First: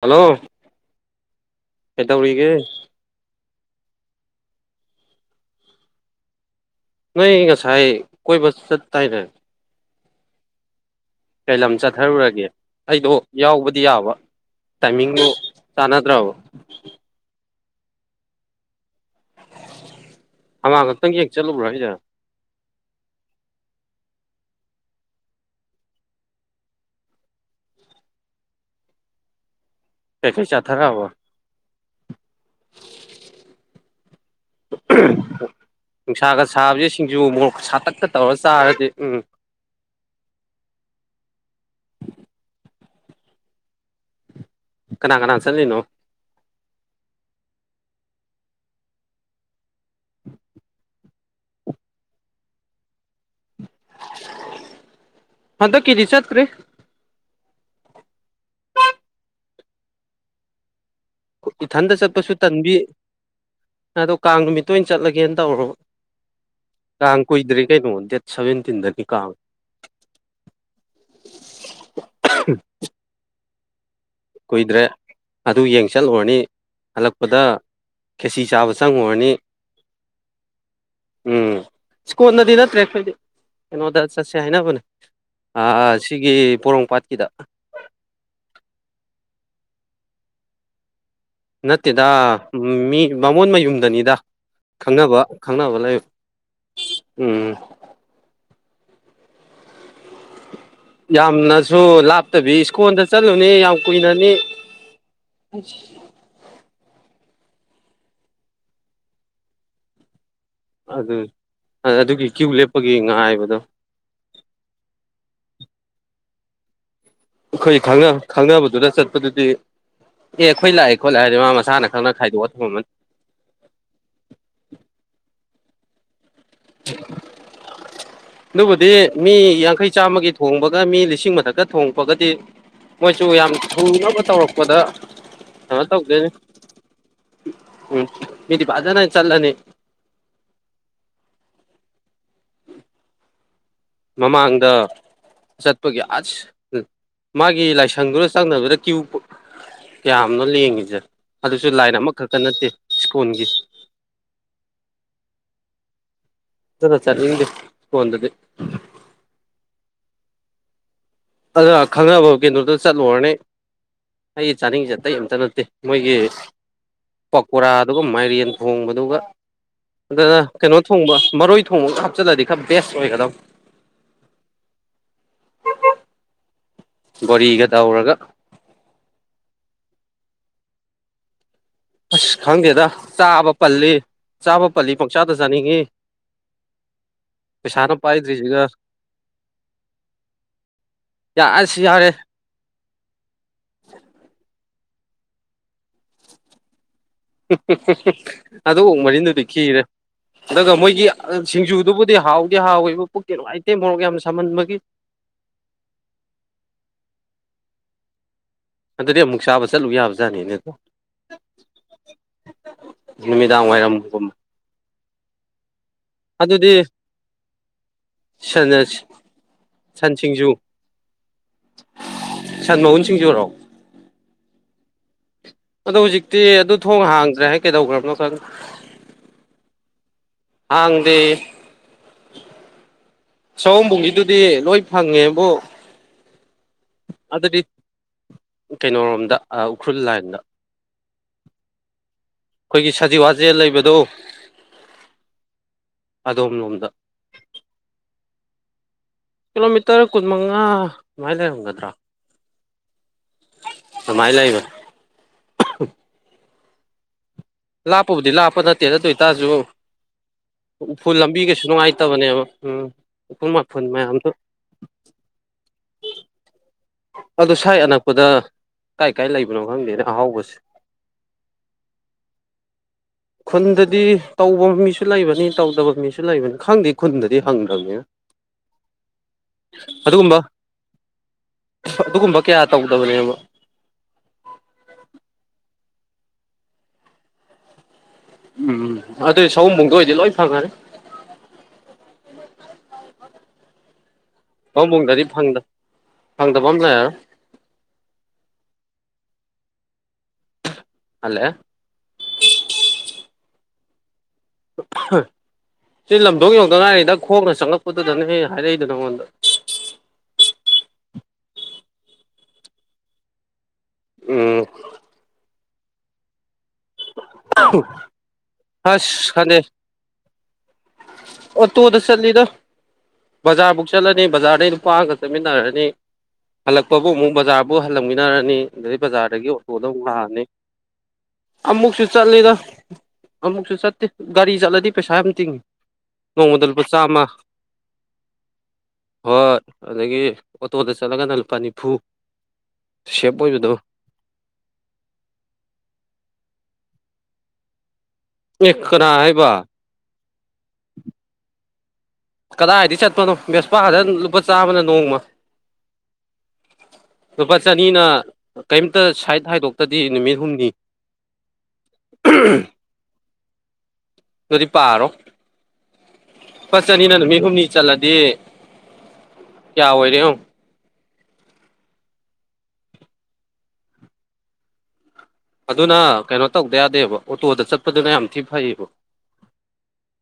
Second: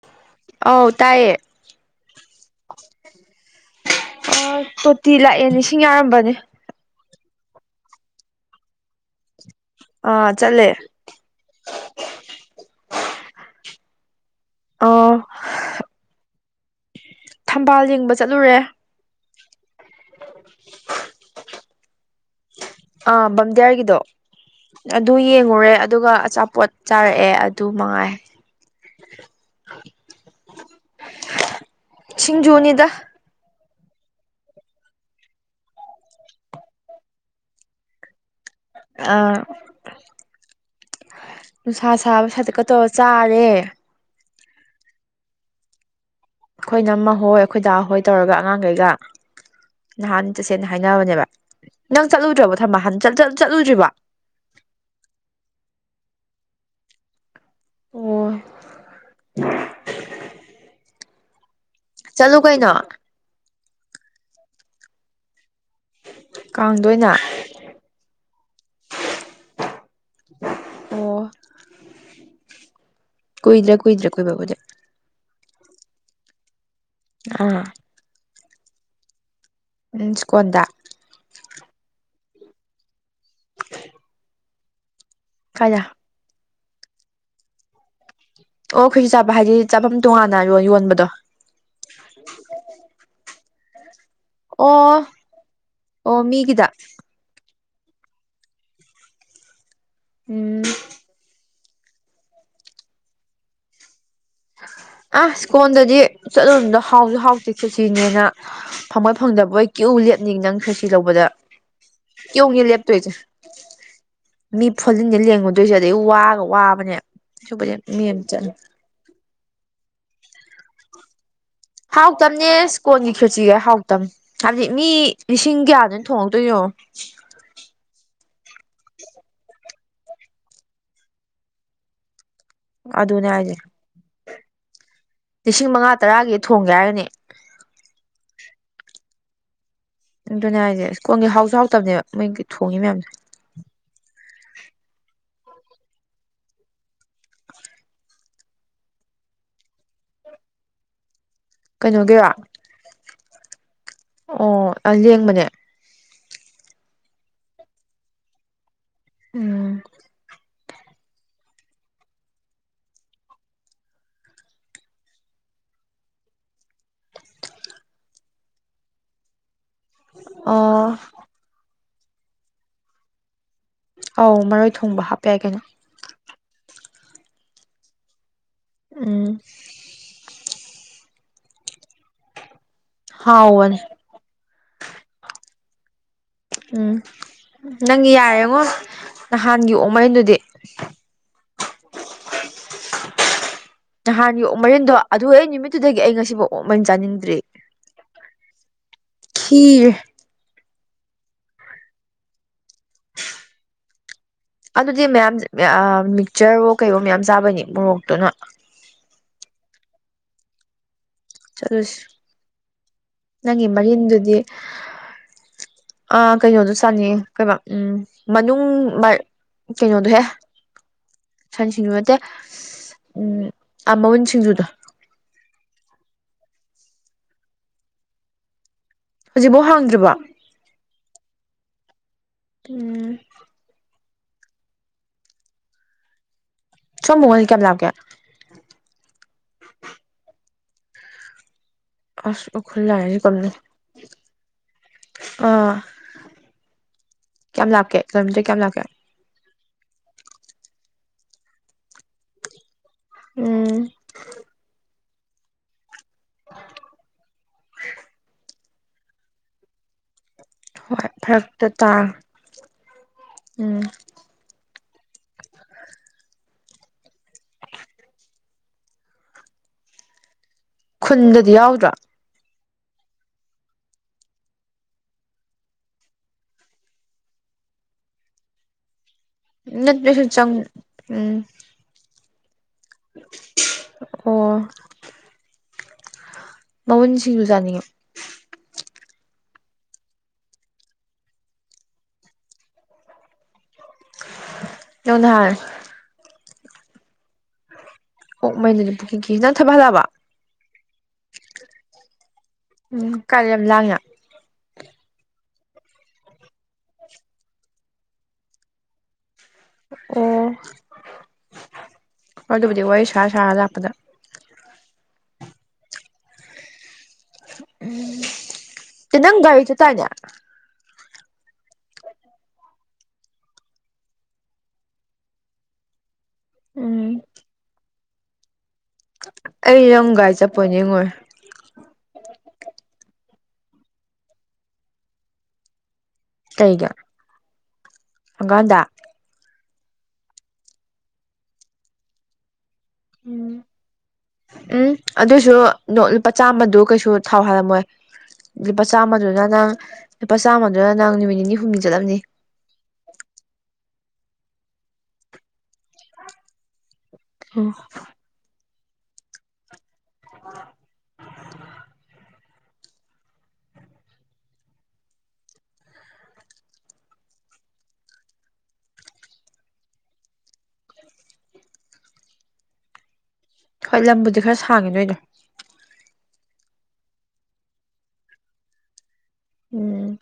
hello ꯑꯧ ꯇꯥꯏꯌꯦ ꯑꯦꯇ ꯄꯨꯔꯤꯒꯦ ꯑ ꯀꯣꯇꯤ ꯂꯥꯛꯑꯦ ꯅꯤꯡꯁꯤꯡ ꯌꯥꯔꯝꯕꯅꯦ ꯅ ꯉꯁꯥꯏ ꯀꯣꯏꯕꯁ ꯆꯠ ꯇꯥꯏꯅꯦ ꯑ ꯆꯠꯂꯦ ꯀꯩ ꯂꯝ ꯆꯠꯊꯔꯨꯔꯒꯦ ꯑꯩꯗꯣ ꯌꯥꯎꯕꯗꯤ ꯌꯥꯕ ꯇꯥꯏꯃꯤ ꯑꯥ ꯆꯅ ꯑꯗꯨ꯭ꯔ ꯊꯝꯕꯥꯜ ꯌꯦꯡꯕ ꯆꯠꯂꯨꯔꯦ ꯍꯉꯥꯡ ꯈꯛꯇꯪ ꯌꯦꯡ ꯆꯠꯂꯨꯕ꯭ꯔꯥ ꯍꯥꯏꯁꯦ ꯑ ꯕꯝꯗꯤꯌꯥꯔꯒꯤꯗꯣ ꯑꯗꯨ ꯌꯦꯡꯉꯨꯔꯦ ꯑꯗꯨꯒ ꯑꯆꯥꯄꯣꯠ ꯆꯥꯔꯛꯑꯦ ꯑꯗꯨ ꯃꯉꯥꯏ ꯆꯊꯔꯕ ꯁꯤꯡꯖꯨꯅꯤꯗ ꯅꯨꯡꯁꯥꯒ ꯁꯥꯕꯁꯦ ꯁꯤꯡꯖꯨ ꯃꯣꯛ ꯁꯥꯇꯛꯀ ꯇꯧꯔꯁꯤ ꯑ ꯁꯥ ꯁꯥꯁ ꯀ ꯆꯥꯔꯦ ꯀꯅꯥ ꯀꯅꯥ ꯆꯠꯂꯤꯅꯣ ꯑꯩꯈꯣꯏ ꯅꯝꯃ ꯍꯣꯏ ꯑꯩꯈꯣꯏ ꯗꯥ ꯍꯣꯏ ꯇꯧꯔꯒ ꯑꯉꯥꯡꯈꯩꯒ ꯅꯍꯥꯟ ꯆꯠꯁꯦꯡꯅ ꯍꯥꯏꯅꯕꯅꯦꯕ ꯅꯪ ꯆꯠꯂꯨꯗ꯭ꯔꯕꯣ ꯊꯝꯃ ꯍꯥꯟꯠ ꯆꯠ ꯆꯠꯂꯨꯗ꯭ꯔꯤꯕ ꯇ꯭ꯔꯦ ꯑꯣ ꯏꯊꯟꯇ ꯆꯠꯄꯁꯨ ꯆꯠꯂꯨ ꯀꯩꯅꯣ ꯇꯟꯕꯤ ꯑꯗꯣ ꯀꯥꯡ ꯅꯨꯃꯤꯠꯇ ꯑꯣꯏꯅ ꯆꯠꯂꯒꯦꯅ ꯇꯧꯔꯕ ꯀꯥꯡꯗ ꯑꯣꯏꯅ ꯀꯥꯡ ꯀꯨꯏꯗ꯭ꯔꯦ ꯀꯩꯅꯣ ꯗꯦꯠ ꯁꯚꯦꯟꯇꯤꯟꯗꯗꯒꯤ ꯀ ꯎꯝ ꯑꯣ ꯀꯨꯏꯗ꯭ꯔꯥ ꯀꯨꯏꯗ꯭ꯔꯥ ꯀꯣꯏ ꯄꯕꯅꯦ ꯑꯗꯨ ꯌꯦꯡ ꯆꯠꯂꯨꯔꯅꯤ ꯍꯜꯂꯛꯄꯗ ꯑꯥ ꯈꯦꯁꯤ ꯆꯥꯕ ꯆꯪꯉꯨꯔꯅꯤ ꯃꯤꯆꯀꯗꯥ ꯏꯁ꯭ꯀꯣꯟꯅꯗꯤ ꯅꯠꯇ꯭ꯔꯦ ꯑꯩꯈꯣꯏꯗꯤ ꯀꯩꯅꯣꯗ ꯆꯠꯁꯦ ꯍꯥꯏꯅꯕꯅꯦ ꯀꯥꯏꯗ ꯁꯤꯒꯤ ꯄꯣꯔꯣꯝꯄꯥꯠꯈꯤꯗ ꯑꯣꯈꯩꯁꯨ ꯆꯥꯕ ꯍꯥꯏꯗꯤ ꯆꯥꯐꯝ ꯇꯣꯉꯥꯟꯅ ꯌꯣꯟꯕꯗꯣ ꯅꯠꯇꯦꯗ ꯃꯤ ꯃꯃꯣꯟ ꯃꯌꯨꯝꯗꯅꯤꯗ ꯑꯣ ꯈꯪꯅꯕ ꯈꯪꯅꯕ ꯂꯩ ꯑꯣ ꯃꯤꯒꯤꯗ ꯎꯝ ꯎꯝ ꯌꯥꯝꯅꯁꯨ ꯂꯥꯞꯇꯕꯤ ꯁ꯭ꯀꯨꯜꯗ ꯆꯠꯂꯨꯅꯦ ꯌꯥꯝ ꯀꯨꯏꯅ ꯑ ꯁ꯭ꯀꯣꯟꯗꯗꯤ ꯆꯠꯂꯣꯗꯣ ꯍꯥꯎꯁꯨ ꯍꯥꯎ ꯆ ꯁꯤꯅꯦꯅ ꯐꯪꯉꯣꯏ ꯐꯪꯗꯕꯣꯏ ꯀ꯭ꯌꯨ ꯂꯦ ꯃꯤ ꯅꯪ ꯈꯁꯤ ꯑꯗꯨ ꯂꯧꯕꯗ ꯑꯗꯨꯒꯤ ꯀ꯭ꯌꯨ ꯌꯦꯣꯡꯉꯦ ꯂꯦꯞꯄꯒꯤ ꯂꯦꯞꯇꯣꯏꯁꯦ ꯉꯥꯏꯕꯗꯣ ꯃꯤ ꯐꯣꯂꯤꯟꯗ ꯂꯦꯡꯉꯨꯗꯣꯏꯁꯦ ꯑꯗꯩ ꯑꯩ ꯋꯥꯒ ꯋꯥꯕꯅꯦ ꯁꯨꯕꯗꯤ ꯑꯩꯈꯣꯏ ꯃꯤ ꯑꯃ ꯆꯠꯂꯦ ꯈꯪꯅꯕꯗꯨꯗ ꯆꯠꯄꯗꯨꯗꯤ ꯑꯦ ꯑꯩꯈꯣꯏ ꯂꯥꯛꯑꯦ ꯈꯣꯠ ꯂꯥꯛꯦꯗꯤ ꯃꯥ ꯃꯁꯥꯅ ꯈꯪꯅ ꯈꯥꯏꯗꯣꯛꯑ ꯍꯥꯎꯇꯝꯅꯦ ꯊꯝꯃꯝꯃꯅꯤ ꯀꯣꯟꯒꯤ ꯈꯆꯒ ꯍꯥꯎꯇꯝ ꯍꯥꯏꯕꯗꯤ ꯃꯤ ꯂꯤꯁꯤꯡ ꯀꯌꯥꯗꯅ ꯊꯣꯡꯉ ꯅꯪꯕꯨꯗꯤ ꯃꯤ ꯌꯥꯡꯈꯩ ꯆꯥꯝꯃꯒꯤ ꯊꯣꯡꯕꯒ ꯃꯤ ꯂꯤꯁꯤꯡ ꯃꯊꯛꯇ ꯊꯣꯡꯉꯄꯒꯗꯤ ꯃꯣꯏꯁꯨ ꯑꯗꯨꯅꯦ ꯌꯥꯝ ꯍꯥꯏꯁꯦ ꯊꯨꯅꯕ ꯇꯧꯔꯛꯄꯗ ꯂꯤꯁꯤꯡ ꯀꯩꯅꯣ ꯃꯉꯥ ꯇꯧꯗꯦꯅꯤ ꯇꯔꯥꯒꯤ ꯊꯣꯡꯒꯦ ꯍꯥꯏꯔꯒꯅꯦ ꯎꯝ ꯃꯤꯗꯤ ꯐꯖꯅ ꯆꯜꯂꯅꯤ ꯑꯗꯨꯅꯦ ꯍꯥꯏꯁꯦ ꯁ꯭ꯀꯣꯟꯒꯤ ꯍꯥꯎꯁꯨ ꯍꯥꯎꯇꯕꯅꯦꯕ ꯃꯣꯏꯒꯤ ꯊꯣꯡꯉꯤ ꯃꯌꯥꯝꯁꯦ ꯃꯃꯥꯡꯗ ꯆꯠꯄꯒꯤ ꯑꯁ ꯎ ꯃꯥꯒꯤ ꯂꯥꯏꯁꯪꯗꯨꯗ ꯆꯪꯅꯕꯗ ꯀ꯭ꯌꯨ ꯀꯌꯥꯝꯅꯣ ꯂꯦꯡꯉꯤꯁꯦ ꯑꯗꯨꯁꯨ ꯂꯥꯏꯟ ꯀꯩꯅꯣꯒꯤꯔꯣ ꯑꯃꯈꯛꯇ ꯅꯠꯇꯦ ꯁ꯭ꯀꯨꯜꯒꯤ ꯑꯣ ꯑꯂꯦꯡꯕꯅꯦ ꯔꯣ ꯆꯠꯅꯤꯡꯗꯦ ꯏꯁꯀꯣꯟꯗꯗꯤ ꯎꯨꯝ ꯑꯗꯨ ꯈꯪꯅꯕ ꯀꯩꯟꯗ꯭ꯔꯣꯗ ꯆꯠꯂꯨꯔꯅꯤ ꯑꯩ ꯆꯥꯅꯤꯡꯉꯤꯁꯦ ꯑꯇꯩ ꯑꯝꯇ ꯅꯠꯇꯦ ꯃꯣꯏꯒꯤ ꯄꯀꯣꯔꯥꯗꯨ ꯃꯥꯏꯔꯦꯟ ꯊꯣꯡꯕꯗꯨꯒ ꯑꯗꯨꯅ ꯀꯩꯅꯣ ꯑꯣ ꯊꯣꯡꯕ ꯃꯔꯣꯏ ꯊꯣꯡꯕꯒ ꯍꯥꯞꯆꯤꯜꯂꯗꯤ ꯈꯔ ꯕꯦꯁ ꯑꯣꯏꯒꯗꯕ ꯑꯧ ꯃꯔꯣꯏ ꯊꯣꯡꯕ ꯍꯥꯞꯄ ꯌꯥꯏ ꯀꯩꯅꯣ ꯕꯣꯔꯤꯒ ꯇꯧꯔꯒ ꯎꯨꯝ ꯑꯁ ꯈꯪꯗꯦꯗ ꯆꯥꯕ ꯍꯥꯎꯕꯅꯦ ꯄꯜꯂꯤ ꯆꯥꯕ ꯄꯜꯂꯤ ꯄꯪꯆꯥꯗ ꯆꯥꯅꯤꯡꯉꯤ ꯎꯨꯝ ꯄꯩꯁꯥꯅ ꯅꯪꯒꯤ ꯌꯥꯏꯔꯦꯉꯣ ꯄꯥꯏꯗ꯭ꯔꯤꯁꯤꯒ ꯅꯍꯥꯟꯒꯤ ꯑꯣꯛ ꯃꯦꯟꯗꯨꯗꯤ ꯑꯁꯤ ꯌꯥꯔꯦ ꯅꯍꯥꯟꯒꯤ ꯑꯣꯛ ꯃꯔꯤꯟꯗꯣ ꯑꯗꯨ ꯑꯩ ꯅꯨꯃꯤꯠꯇꯨꯗꯒꯤ ꯑꯩ ꯉꯁꯤꯐꯥꯎ ꯑꯣꯛ ꯃꯔꯤꯟ ꯆꯥꯅꯤꯡ ꯑꯗꯨ ꯑꯣꯛ ꯃꯔꯤꯟꯗꯨꯗꯤ ꯀꯤꯔꯦ ꯈꯤꯔꯦ ꯑꯗꯨꯒ ꯃꯣꯏ ꯒꯤ ꯁꯤꯡꯖꯨꯗꯨꯕꯨꯗꯤ ꯍꯥꯎꯗꯤ ꯍꯥꯎꯋꯦꯕ ꯄꯨꯣꯛꯛꯇꯦ ꯅꯨꯡꯉꯥꯏꯇꯦ ꯃꯣꯔꯣꯛ ꯌꯥꯝꯅ ꯑꯗꯨꯗꯤ ꯃꯌꯥꯝ ꯃꯤꯛꯆꯔꯣ ꯀꯩꯔꯣ ꯃꯌꯥꯝ ꯆꯥꯕꯅꯤ ꯃꯣꯔꯣꯛꯇꯨꯅ ꯑꯗꯨꯗꯤ ꯑꯃꯨꯛ ꯆꯥꯕ ꯆꯠꯂꯨ ꯌꯥꯕ ꯖꯥꯠꯅꯤꯅꯦꯀꯣ ꯆꯠꯂꯨꯁꯤ ꯅꯪꯒꯤ ꯅꯨꯃꯤꯗꯥꯡ ꯋꯥꯏꯔꯝꯒꯨꯝꯕ ꯃꯔꯤꯟꯗꯨꯗꯤ ꯑ ꯀꯩꯅꯣꯗꯨ ꯑꯗꯨꯗꯤ ꯆꯥꯟꯅꯤ ꯀꯩ ꯎꯝ ꯃꯅꯨꯡ ꯁꯟ ꯁꯟ ꯀꯩꯅꯣꯗꯨꯍꯦ ꯁꯤꯡꯖꯨ ꯁꯟ ꯁꯤꯡꯖꯨ ꯅꯠꯇꯦ ꯁꯟ ꯃꯎꯟ ꯎꯝ ꯁꯤꯡꯖꯨꯔꯣ ꯃꯎꯨꯟ ꯁꯤꯡꯖꯨꯗꯣ ꯑꯗꯣ ꯍꯧꯖꯤꯛꯇꯤ ꯑꯗꯨ ꯊꯣꯡ ꯍꯥꯡꯗ꯭ꯔꯦ ꯍꯥꯏ ꯀꯩꯗꯧꯈ꯭ꯔꯕꯅꯣ ꯈꯪ ꯍꯧꯖꯤꯛꯐꯥꯎ ꯍꯥꯡꯗ꯭ꯔꯤꯕꯣ ꯍꯥꯡꯗꯦ ꯎꯨꯝ ꯑꯗꯨꯗꯤ ꯂꯣꯏ ꯐꯪꯉꯦꯕꯨ ꯁꯣꯝ ꯃꯨꯛꯀꯗꯤ ꯑꯗꯨꯗꯤ ꯀꯌꯥꯝ ꯂꯥꯞꯀꯦ ꯀꯩꯅꯣꯔꯣꯝꯗ ꯎꯈ꯭ꯔꯨꯜ ꯂꯥꯏꯟꯗ ꯑꯁ ꯎꯈ꯭ꯔꯨꯜ ꯑꯩꯈꯣꯏꯒꯤ ꯁꯖꯤꯋꯥ ꯖꯦꯜ ꯂꯩꯕꯗꯣ ꯑ ꯑꯗꯣꯝ ꯂꯣꯝꯗ ꯀꯌꯥꯝ ꯂꯥꯞꯀꯦ ꯀꯤꯂꯣꯃꯤꯇꯔ ꯀꯌꯥꯝ ꯂꯥꯞꯀꯦ ꯃꯥꯏꯅ ꯂꯩꯔꯝꯒꯗ꯭ꯔꯥ ꯎꯝ ꯀꯃꯥꯏꯅ ꯂꯩꯕ ꯑꯍꯨ ꯂꯥꯞꯄꯕꯨꯗꯤ ꯂꯥꯞꯄ ꯅꯠꯇꯦ ꯅ ꯑꯗꯨ ꯑꯣꯏ ꯇꯥꯔꯁꯨ ꯍꯣꯏ ꯎꯐꯨꯜ ꯂꯝꯕꯤ ꯀꯩꯁꯨ ꯐꯔꯛꯇ ꯇꯥꯔꯦ ꯅꯨꯡꯉꯥꯏꯇꯕꯅꯦꯕ ꯎꯝ ꯎꯨꯡ ꯎꯝ ꯃꯈꯨꯜ ꯃꯌꯥꯝꯗꯨ ꯇꯤꯠ ꯑꯗꯣ ꯁ꯭ꯋꯥꯥꯏ ꯑꯅꯛꯄꯗ ꯀꯥꯏ ꯀꯥꯏ ꯂꯩꯕꯅꯣ ꯈꯪꯗꯦꯅꯦ ꯑꯍꯥꯎꯕꯁꯦ ꯈꯨꯟꯗꯗꯤ ꯌꯥꯎꯗ꯭ꯔꯣ [inaudible] ꯈꯨꯟꯗꯗꯤ ꯇꯧꯕ ꯃꯤꯁꯨ ꯂꯩꯕꯅꯤ ꯇꯧꯗꯕ ꯃꯤꯁꯨ ꯂꯩꯕꯅꯤ ꯈꯪꯗꯦ ꯈꯨꯟꯗꯗꯤ ꯍꯪꯗ꯭ꯔꯕꯅꯤꯅ [unintelligible] ꯅꯁ ꯆꯪ ꯎꯝ ꯑꯗꯨꯒꯨꯝꯕ ꯀꯌꯥ ꯇꯧꯗꯕꯅꯦꯕ ꯃꯃꯟꯁꯤꯡꯁꯨꯖꯥꯅꯤꯡꯉꯤ ꯎꯝ ꯑꯗꯨꯗꯤ ꯁꯍꯨꯝꯕꯨꯗ ꯑꯣꯏꯗꯤ ꯂꯣꯏ ꯐꯉꯔꯦ [unintelligible] ꯅꯪ ꯄꯕꯨꯡꯗꯗꯤ ꯅꯍꯥꯟ ꯐꯪꯗꯕ ꯑꯃ ꯂꯩꯔꯣ ꯑꯣꯣꯛ ꯃꯩꯅꯗꯤ ꯄꯨꯈꯤꯈꯤ ꯅꯪ ꯊꯕꯜꯂꯕ ꯍꯂꯦ ꯎꯝ ꯀꯔꯤꯝ ꯂꯉ ꯁꯤ ꯂꯝꯗꯣꯛ ꯌꯧꯗ ꯉꯥꯏꯔꯤꯗ ꯈꯣꯡꯅ ꯆꯪꯉꯛꯄꯗꯨꯗꯅꯦ ꯍꯦꯛ ꯍꯥꯏꯔꯛꯏꯗ ꯅꯪꯉꯣꯟꯗ ꯑꯣ ꯑꯗꯨꯕꯨꯗꯤ ꯋꯥꯔꯤ ꯁꯥ ꯁꯥꯔ ꯂꯥꯛꯄꯗ ꯎꯝ ꯎ ꯇꯅꯪ ꯔꯤꯁꯨ ꯇꯅ ꯑꯣ ꯇꯨꯗ ꯆꯜꯂꯤꯗ ꯕꯖꯥꯔꯃꯨꯛ ꯆꯠꯂꯅꯤ ꯕꯖꯥꯔꯗꯩ ꯅꯨꯄꯥ ꯑꯃꯒ ꯆꯠꯃꯤꯟꯅꯔꯅꯤ ꯍꯜꯂꯛꯄꯕꯨ ꯎꯝ ꯑꯃꯨꯛ ꯕꯖꯥꯔꯕꯨ ꯍꯜꯂꯝꯃꯤꯟꯅꯔꯅꯤ ꯑꯗꯨꯩ ꯕꯖꯥꯔꯗꯒꯤ ꯑꯣꯇꯣꯗ ꯑꯩ ꯑꯃꯨꯛ ꯅꯪ ꯒꯥꯔꯤ ꯂꯥꯛꯑꯅꯤ ꯆꯠꯄꯣꯏ ꯅꯤꯡꯉꯨꯔꯦ ꯑꯃꯨꯛꯁꯨ ꯆꯠꯂꯤꯗ ꯑꯃꯨꯛꯁꯨ ꯆꯠꯇꯦ ꯒꯥꯔꯤ ꯆꯠꯂꯗꯤ ꯄꯩꯁꯥ ꯌꯥꯝ ꯇꯤꯡꯉꯤ ꯅꯣꯡꯃꯗ ꯂꯨꯄꯥ ꯀꯩꯒꯤ ꯆꯥꯝꯃ ꯍꯪꯒꯥꯥꯟꯗ ꯍꯣꯏ ꯑꯗꯨꯗꯒꯤ ꯑꯣꯇꯣꯗ ꯆꯠꯂꯒꯅ ꯂꯨꯄꯥ ꯅꯤꯐꯨ ꯁꯦꯞ ꯎꯝ ꯑꯣꯏꯕꯗꯣ ꯎꯝ ꯑꯗꯨꯁꯨ ꯂꯨꯄꯥ ꯆꯥꯝꯃꯗꯨ ꯀꯩꯁꯨ ꯊꯥꯎ ꯍꯥꯜꯂꯝꯃꯣꯏ ꯑꯦ ꯂꯨꯄꯥ ꯀꯅꯥ ꯆꯥꯝꯃꯗꯨꯅ ꯍꯥꯏꯕ ꯅꯪ ꯂꯨꯄꯥ ꯆꯥꯝꯃꯗꯨꯅ ꯅꯪ ꯅꯨꯃꯤꯠ ꯅꯤꯅꯤ ꯍꯨꯝꯅꯤ ꯆꯠꯂꯕꯅꯤ ꯀꯗꯥꯏꯗꯤ ꯆꯠꯄꯅꯣ ꯕꯦꯁꯄꯥ ꯈꯗ ꯂꯨꯄꯥ ꯆꯥꯝꯃꯅ ꯅꯣꯡꯃ ꯁꯄꯥ ꯆꯅꯤꯅ ꯀꯩꯝꯇ ꯁꯥꯏꯠ ꯍꯥꯏꯗꯣꯛꯇꯗꯤ ꯅꯨꯃꯤꯠ ꯍꯨꯝꯅꯤ ꯑꯗꯨꯔꯤ ꯄꯥꯔꯣ ꯐꯠ ꯆꯅꯤꯅ ꯅꯨꯃꯤꯠ ꯍꯨꯝꯅꯤ ꯆꯠꯂꯗꯤ ꯀꯌꯥ ꯑꯣꯏꯣꯏꯔꯦ ꯍꯣꯏ ꯂꯝꯕꯨꯗꯤ ꯈꯔ ꯁꯥꯡꯉꯤ ꯅꯣꯏꯗꯣ ꯑꯗꯨꯅ ꯀꯩꯅꯣ ꯇꯧꯗ ꯌꯥꯗꯦꯕ ꯑꯣꯇꯣꯗ ꯆꯠꯄꯗꯨꯅ ꯌꯥꯝ ꯊꯤ ꯐꯩꯌꯦꯕ ꯎꯝ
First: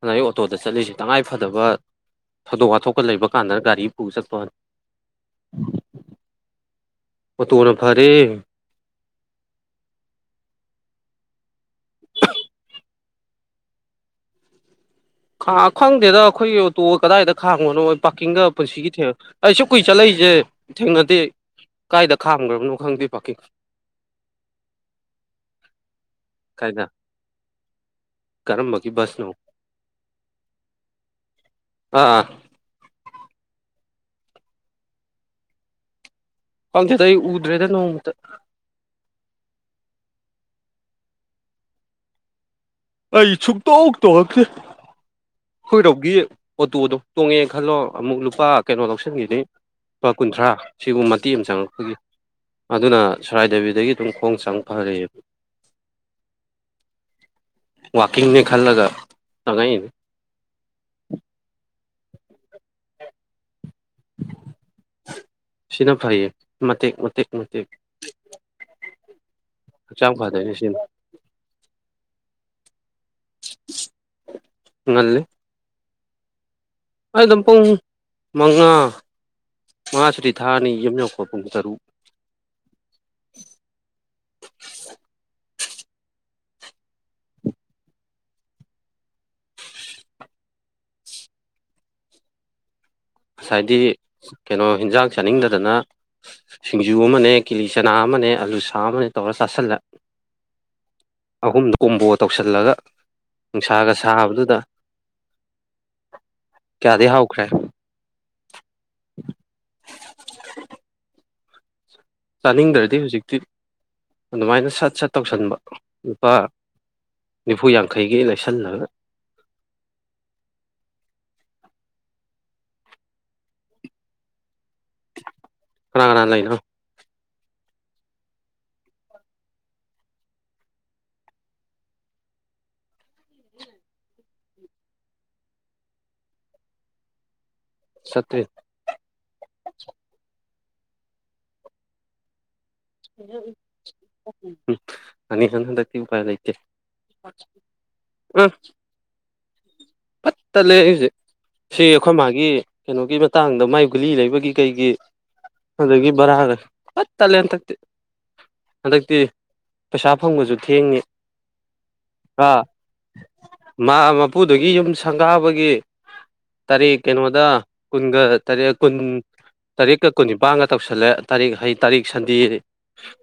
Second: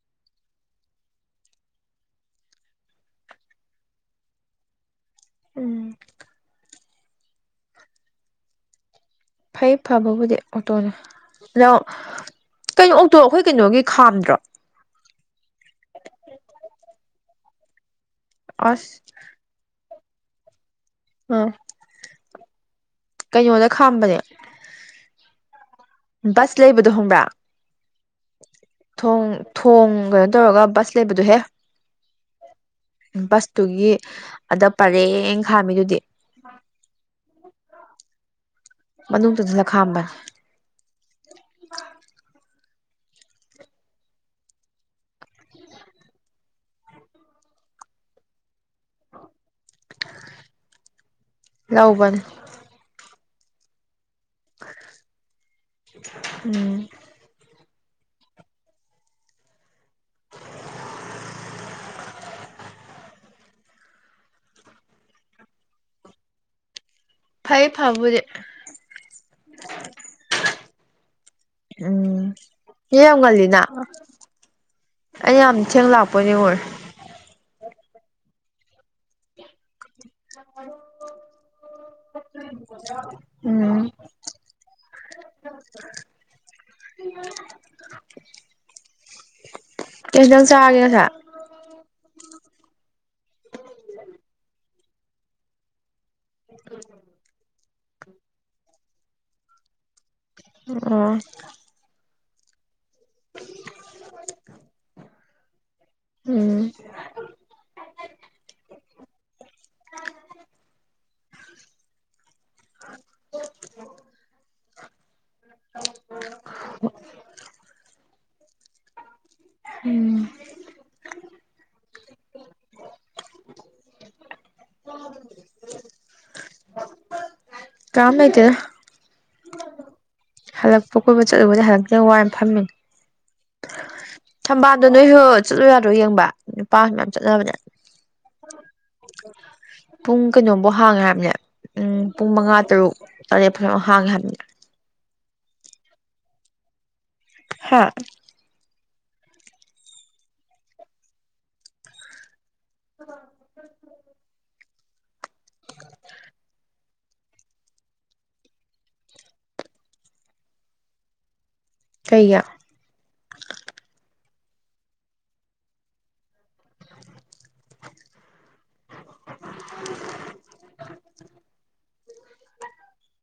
ꯑꯗꯨꯗ ꯑꯩ ꯑꯣꯇꯣꯗ ꯆꯠꯂꯤꯁꯦ ꯇꯉꯥꯏ ꯐꯗꯕ ꯊꯧꯗꯣꯛ ꯋꯥꯊꯣꯛꯀ ꯂꯩꯕ ꯀꯥꯟꯗꯅ ꯒꯥꯔꯤ ꯄꯨ ꯆꯠꯄꯅꯤ ꯎꯝ ꯑꯣ ꯇꯣꯅ ꯐꯔꯦ ꯐꯩ ꯐꯕꯕꯨꯗꯤ ꯑꯣꯇꯣꯅ ꯂꯣ ꯀꯩꯅꯣ ꯑꯣꯛꯇꯣ ꯑꯩꯈꯣꯏ ꯀꯩꯅꯣꯒꯤ ꯈꯥꯝꯗ꯭ꯔꯣ ꯈꯪꯗꯦꯗ ꯑꯩꯈꯣꯏꯒꯤ ꯑꯣꯇꯣ ꯀꯗꯥꯏꯗ ꯈꯥꯡꯉꯣꯅꯣ ꯄꯥꯔꯀꯤꯡꯒ ꯄꯨꯟꯁꯤꯒꯤ ꯑꯁ ꯊ ꯑꯩꯁꯨ ꯀꯨꯏꯦ ꯆꯠꯂꯛꯏꯁꯦ ꯊꯦꯡꯅꯗ ꯑꯥ ꯀꯥꯏꯗ ꯈꯥꯝꯈ꯭ꯔꯕꯅꯣ ꯈꯪꯗꯦ ꯄꯥꯔꯀꯤꯡ ꯀꯩꯅꯣꯗ ꯈꯥꯝꯕꯅꯦ ꯕꯁ ꯀꯥꯏꯗ ꯂꯩꯕꯗꯣ ꯈꯪꯡꯕ꯭ꯔꯥ ꯀꯔꯝꯕꯒꯤ ꯊꯣꯡ ꯕꯁꯅꯣ ꯀꯩꯅꯣ ꯇꯧꯔꯒ ꯕꯁ ꯂꯩꯕꯗꯣꯍꯦ ꯑꯥ ꯕꯁꯇꯨꯒꯤ ꯑꯗ ꯄꯔꯦꯡ ꯈꯥꯝꯃꯤꯗꯨꯗꯤ ꯄꯪꯈꯗ ꯑꯩ ꯎꯗ꯭ꯔꯦꯗ ꯅꯣꯡꯃꯨꯛꯇ ꯃꯅꯨꯡꯗꯁꯤꯅ ꯈꯥꯝꯕ ꯑꯩ ꯁꯨꯡ ꯇꯣꯡ ꯇꯣꯡꯉꯛꯇꯔꯤ ꯑꯩꯈꯣꯏꯔꯣꯝꯒꯤꯒꯤ ꯑꯣꯇꯣꯗꯣ ꯇꯣꯡꯉꯦ ꯈꯜꯂꯣ ꯑꯃꯨꯛ ꯂꯨꯄꯥ ꯀꯩꯅꯣ ꯂꯧꯁꯤꯟꯈꯤꯅꯤ ꯂꯨꯄꯥ ꯀꯨꯟꯊ꯭ꯔꯥ ꯁꯤꯕꯨ ꯃꯇꯦꯛ ꯑꯃ ꯆꯪꯉꯛꯄꯒꯤ ꯂꯧꯕꯅꯦ ꯑꯗꯨꯅ ꯁꯣꯔꯥꯏ ꯗꯦꯕꯤꯗꯒꯤ ꯑꯗꯨꯝ ꯈꯣꯡꯁꯥꯡ ꯐꯍꯔꯌꯦ ꯎꯝ ꯋꯥꯀꯤꯡꯅꯦ ꯈꯜꯂꯒ ꯆꯉꯥꯏꯅꯦ ꯁꯤꯅ ꯐꯩꯌꯦ ꯃꯇ ꯐꯥꯏ ꯐꯕꯕꯨꯗꯤ ꯍꯛꯆꯥꯡ ꯐꯗꯨꯏꯅꯤ [unintelligible] ꯌꯥꯝ ꯉꯟꯂꯤꯅꯥ ꯉꯜꯂꯤ ꯑꯩ ꯌꯥꯝ ꯊꯦꯡꯅ ꯂꯥꯛꯄꯅꯦ ꯍꯣꯏ [unintelligible] ꯄꯨꯡ ꯃꯉꯥ ꯃꯥꯁꯤꯗꯤ ꯊꯥꯅꯤ ꯌꯨꯝ ꯌꯧꯈ ꯄꯨꯡ ꯇꯔꯨꯛ ꯎꯝ [unintelligible] ꯀꯩ ꯏꯟꯁꯪ ꯆꯥꯒꯦ ꯉꯥꯁꯥꯏ ꯉꯁꯥꯏꯗꯤ ꯀꯩꯅꯣ ꯍꯤꯟꯖꯥꯛ ꯆꯥꯅꯤꯡꯗꯗꯅ ꯁꯤꯡꯖꯨ ꯑꯃꯅꯦ ꯀꯤꯂꯤ ꯆꯅꯥ ꯑꯃꯅꯦ ꯑꯂꯨ ꯁꯥ ꯑꯃꯅꯦ ꯇꯧꯔ ꯆꯥꯁꯤꯜꯂ ꯑꯣ ꯇꯧꯁꯤꯜꯂꯒ ꯅꯨꯡꯁꯥꯒ ꯁꯥꯕꯗꯨꯗ ꯎꯝ ꯀꯌꯥꯗ ꯍꯥꯥꯎꯥꯎꯈ꯭ꯔꯦ [unintelligible] [unintelligible] ꯆꯥꯅꯤꯡꯗ꯭ꯔꯗꯤ ꯍꯧꯖꯤꯛꯇꯤ ꯑꯗꯨꯃꯥꯏꯅ ꯁꯠ ꯁꯠ ꯇꯧꯁꯟꯕ ꯂꯨꯄꯥ ꯅꯤꯐꯨ ꯌꯥꯡꯈꯩꯒꯤ ꯂꯥꯏꯁꯟꯅꯂꯕ ꯎꯝ ꯀꯥꯅ ꯀꯥꯅ ꯂꯩꯅ ꯀꯅꯝ ꯂꯩꯇꯦꯗ ꯍꯜꯂꯛꯄ ꯀꯣꯏꯠꯄ ꯆꯠꯂꯨꯕꯗꯤ ꯍꯜꯗꯛꯇꯦ ꯋꯥꯏ ꯌꯥꯝꯅ ꯐꯝꯃꯤ ꯊꯝꯕꯥꯜꯗꯣ ꯅꯣꯏꯁꯨ ꯆꯠꯂꯣ ꯌꯥꯔ꯭ꯔꯣ ꯌꯦꯡꯕ ꯅꯨꯄꯥ ꯃꯌꯥꯝ ꯆꯠꯅꯕꯅꯦ ꯁꯠꯇ꯭ꯦ ꯄꯨꯡ ꯀꯩꯅꯣ ꯕꯨꯛ ꯍꯥꯡꯈ꯭ꯔꯕꯅꯦ ꯎꯝ ꯄꯨꯡ ꯃꯉꯥ ꯇꯥꯔꯨꯛ ꯇꯔꯦꯠ ꯐꯥꯎ ꯍꯡꯉꯦ ꯍꯥꯏꯕꯅꯤ ꯑꯅꯤ [unintelligible] ꯎ ꯄꯥꯏ ꯂꯩꯇꯦ ꯍꯥ ꯑ ꯄꯠꯇ ꯂꯩ ꯍꯧꯁꯛ ꯁꯤ ꯑꯩꯈꯣꯏ ꯃꯥꯒꯤ ꯀꯩꯅꯣꯒꯤ ꯃꯇꯥꯡꯗ ꯃꯥꯏ ꯒꯨꯂꯤ ꯂꯩꯕꯒꯤ ꯀꯩꯒꯤ ꯑꯗꯒꯤ ꯕꯔꯥꯒ ꯄꯥꯠ ꯇꯂꯦ ꯊꯛ ꯍꯟꯗꯛꯇꯤ ꯄꯩꯁꯥ ꯐꯪꯕꯁꯨ ꯊꯦꯡꯅꯤ ꯀꯩꯒꯤ ꯑ ꯃꯥ ꯃꯄꯨꯗꯨꯒꯤ ꯌꯨꯝ ꯁꯪꯒꯥꯕꯒꯤ ꯇꯔꯤꯛ ꯀꯩꯅ‌ꯣꯗ ꯀꯨꯟꯒ ꯇꯔ‌ꯦꯠ ꯀꯨꯟ ꯇꯥꯔꯤꯛꯀ ꯀꯨꯟꯅꯤꯄꯥꯟꯒ ꯇꯧꯁꯜꯂꯦ ꯇꯥꯔꯤꯛ ꯍꯩ ꯇꯥꯔꯤꯛ ꯁꯟꯗ‌ꯦ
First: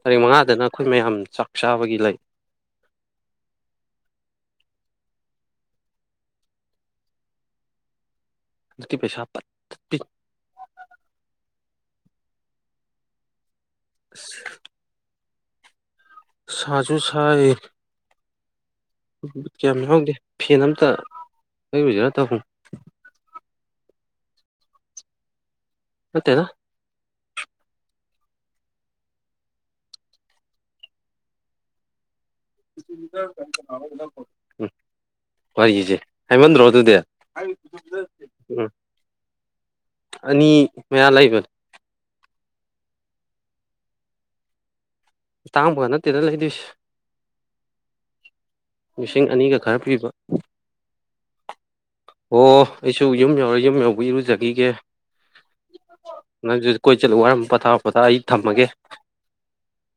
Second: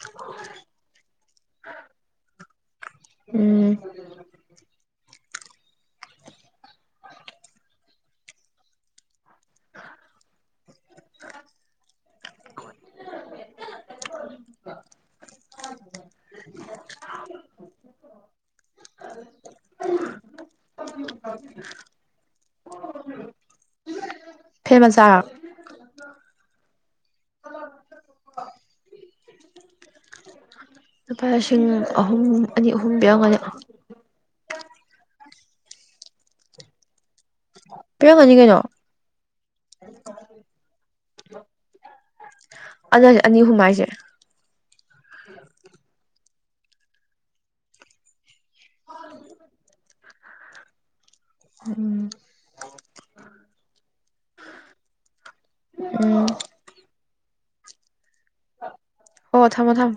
ꯇꯥꯔꯤꯛ ꯃꯉꯥꯗꯅ ꯑꯩꯈꯣꯏ ꯃꯌꯥꯝ ꯆꯥꯛ ꯆꯥꯕꯒꯤ ꯂꯩ ꯎꯝ ꯑꯗꯨꯄꯤ ꯄꯩꯁꯥꯄꯤ ꯑꯁ ꯁꯥꯖꯨ ꯁꯥꯏ ꯀꯌꯥꯝ ꯌꯥꯎꯗꯦ ꯐꯦꯟ ꯑꯝꯇ ꯂꯩꯔꯨꯁꯤꯔ ꯇꯧꯟ ꯐꯦꯟ ꯃꯆꯥꯥ ꯅꯠꯇꯦꯗ ꯂꯨꯄꯥ ꯂꯤꯁꯤꯡ ꯑꯍꯨꯝ ꯑꯅꯤ ꯑꯍꯨꯝ ꯄꯤꯔꯝꯒꯅꯤ ꯎꯝ ꯋꯥꯔꯤꯁꯦ ꯍꯥꯏꯃꯟꯗ꯭ꯔꯣ ꯑꯗꯨꯗꯤ ꯄꯤꯔꯝꯒꯅꯤ ꯀꯩꯅꯣ ꯎꯝ ꯑꯅꯤ ꯃꯌꯥ ꯂꯩꯕꯅꯦ ꯑꯗꯨꯅ ꯑꯅꯤ ꯑꯍꯨꯡ ꯍꯥꯏꯁꯦ ꯑꯇꯥꯡꯕꯒ ꯅꯠꯇꯦꯗ ꯂꯩꯗꯣꯏꯁ ꯂꯤꯁꯤꯡ ꯑꯅꯤꯒ ꯈꯔ ꯄꯤꯕ ꯎꯝ ꯑꯣ ꯑꯩꯁꯨ ꯌꯨꯝ ꯌꯧꯔ ꯌꯨꯝ ꯌꯧꯕ ꯏꯔꯨꯖꯈꯤꯒꯦ ꯎꯝ ꯅꯪꯁꯨ ꯀ‌ꯣꯏ ꯆꯠꯂꯨ ꯋꯥꯔ ꯄꯣꯊꯥ ꯄꯣꯊꯥ ꯑꯩ ꯊꯝꯃꯒꯦ ꯑꯣ ꯊꯝꯃꯣ ꯊꯝꯃꯣ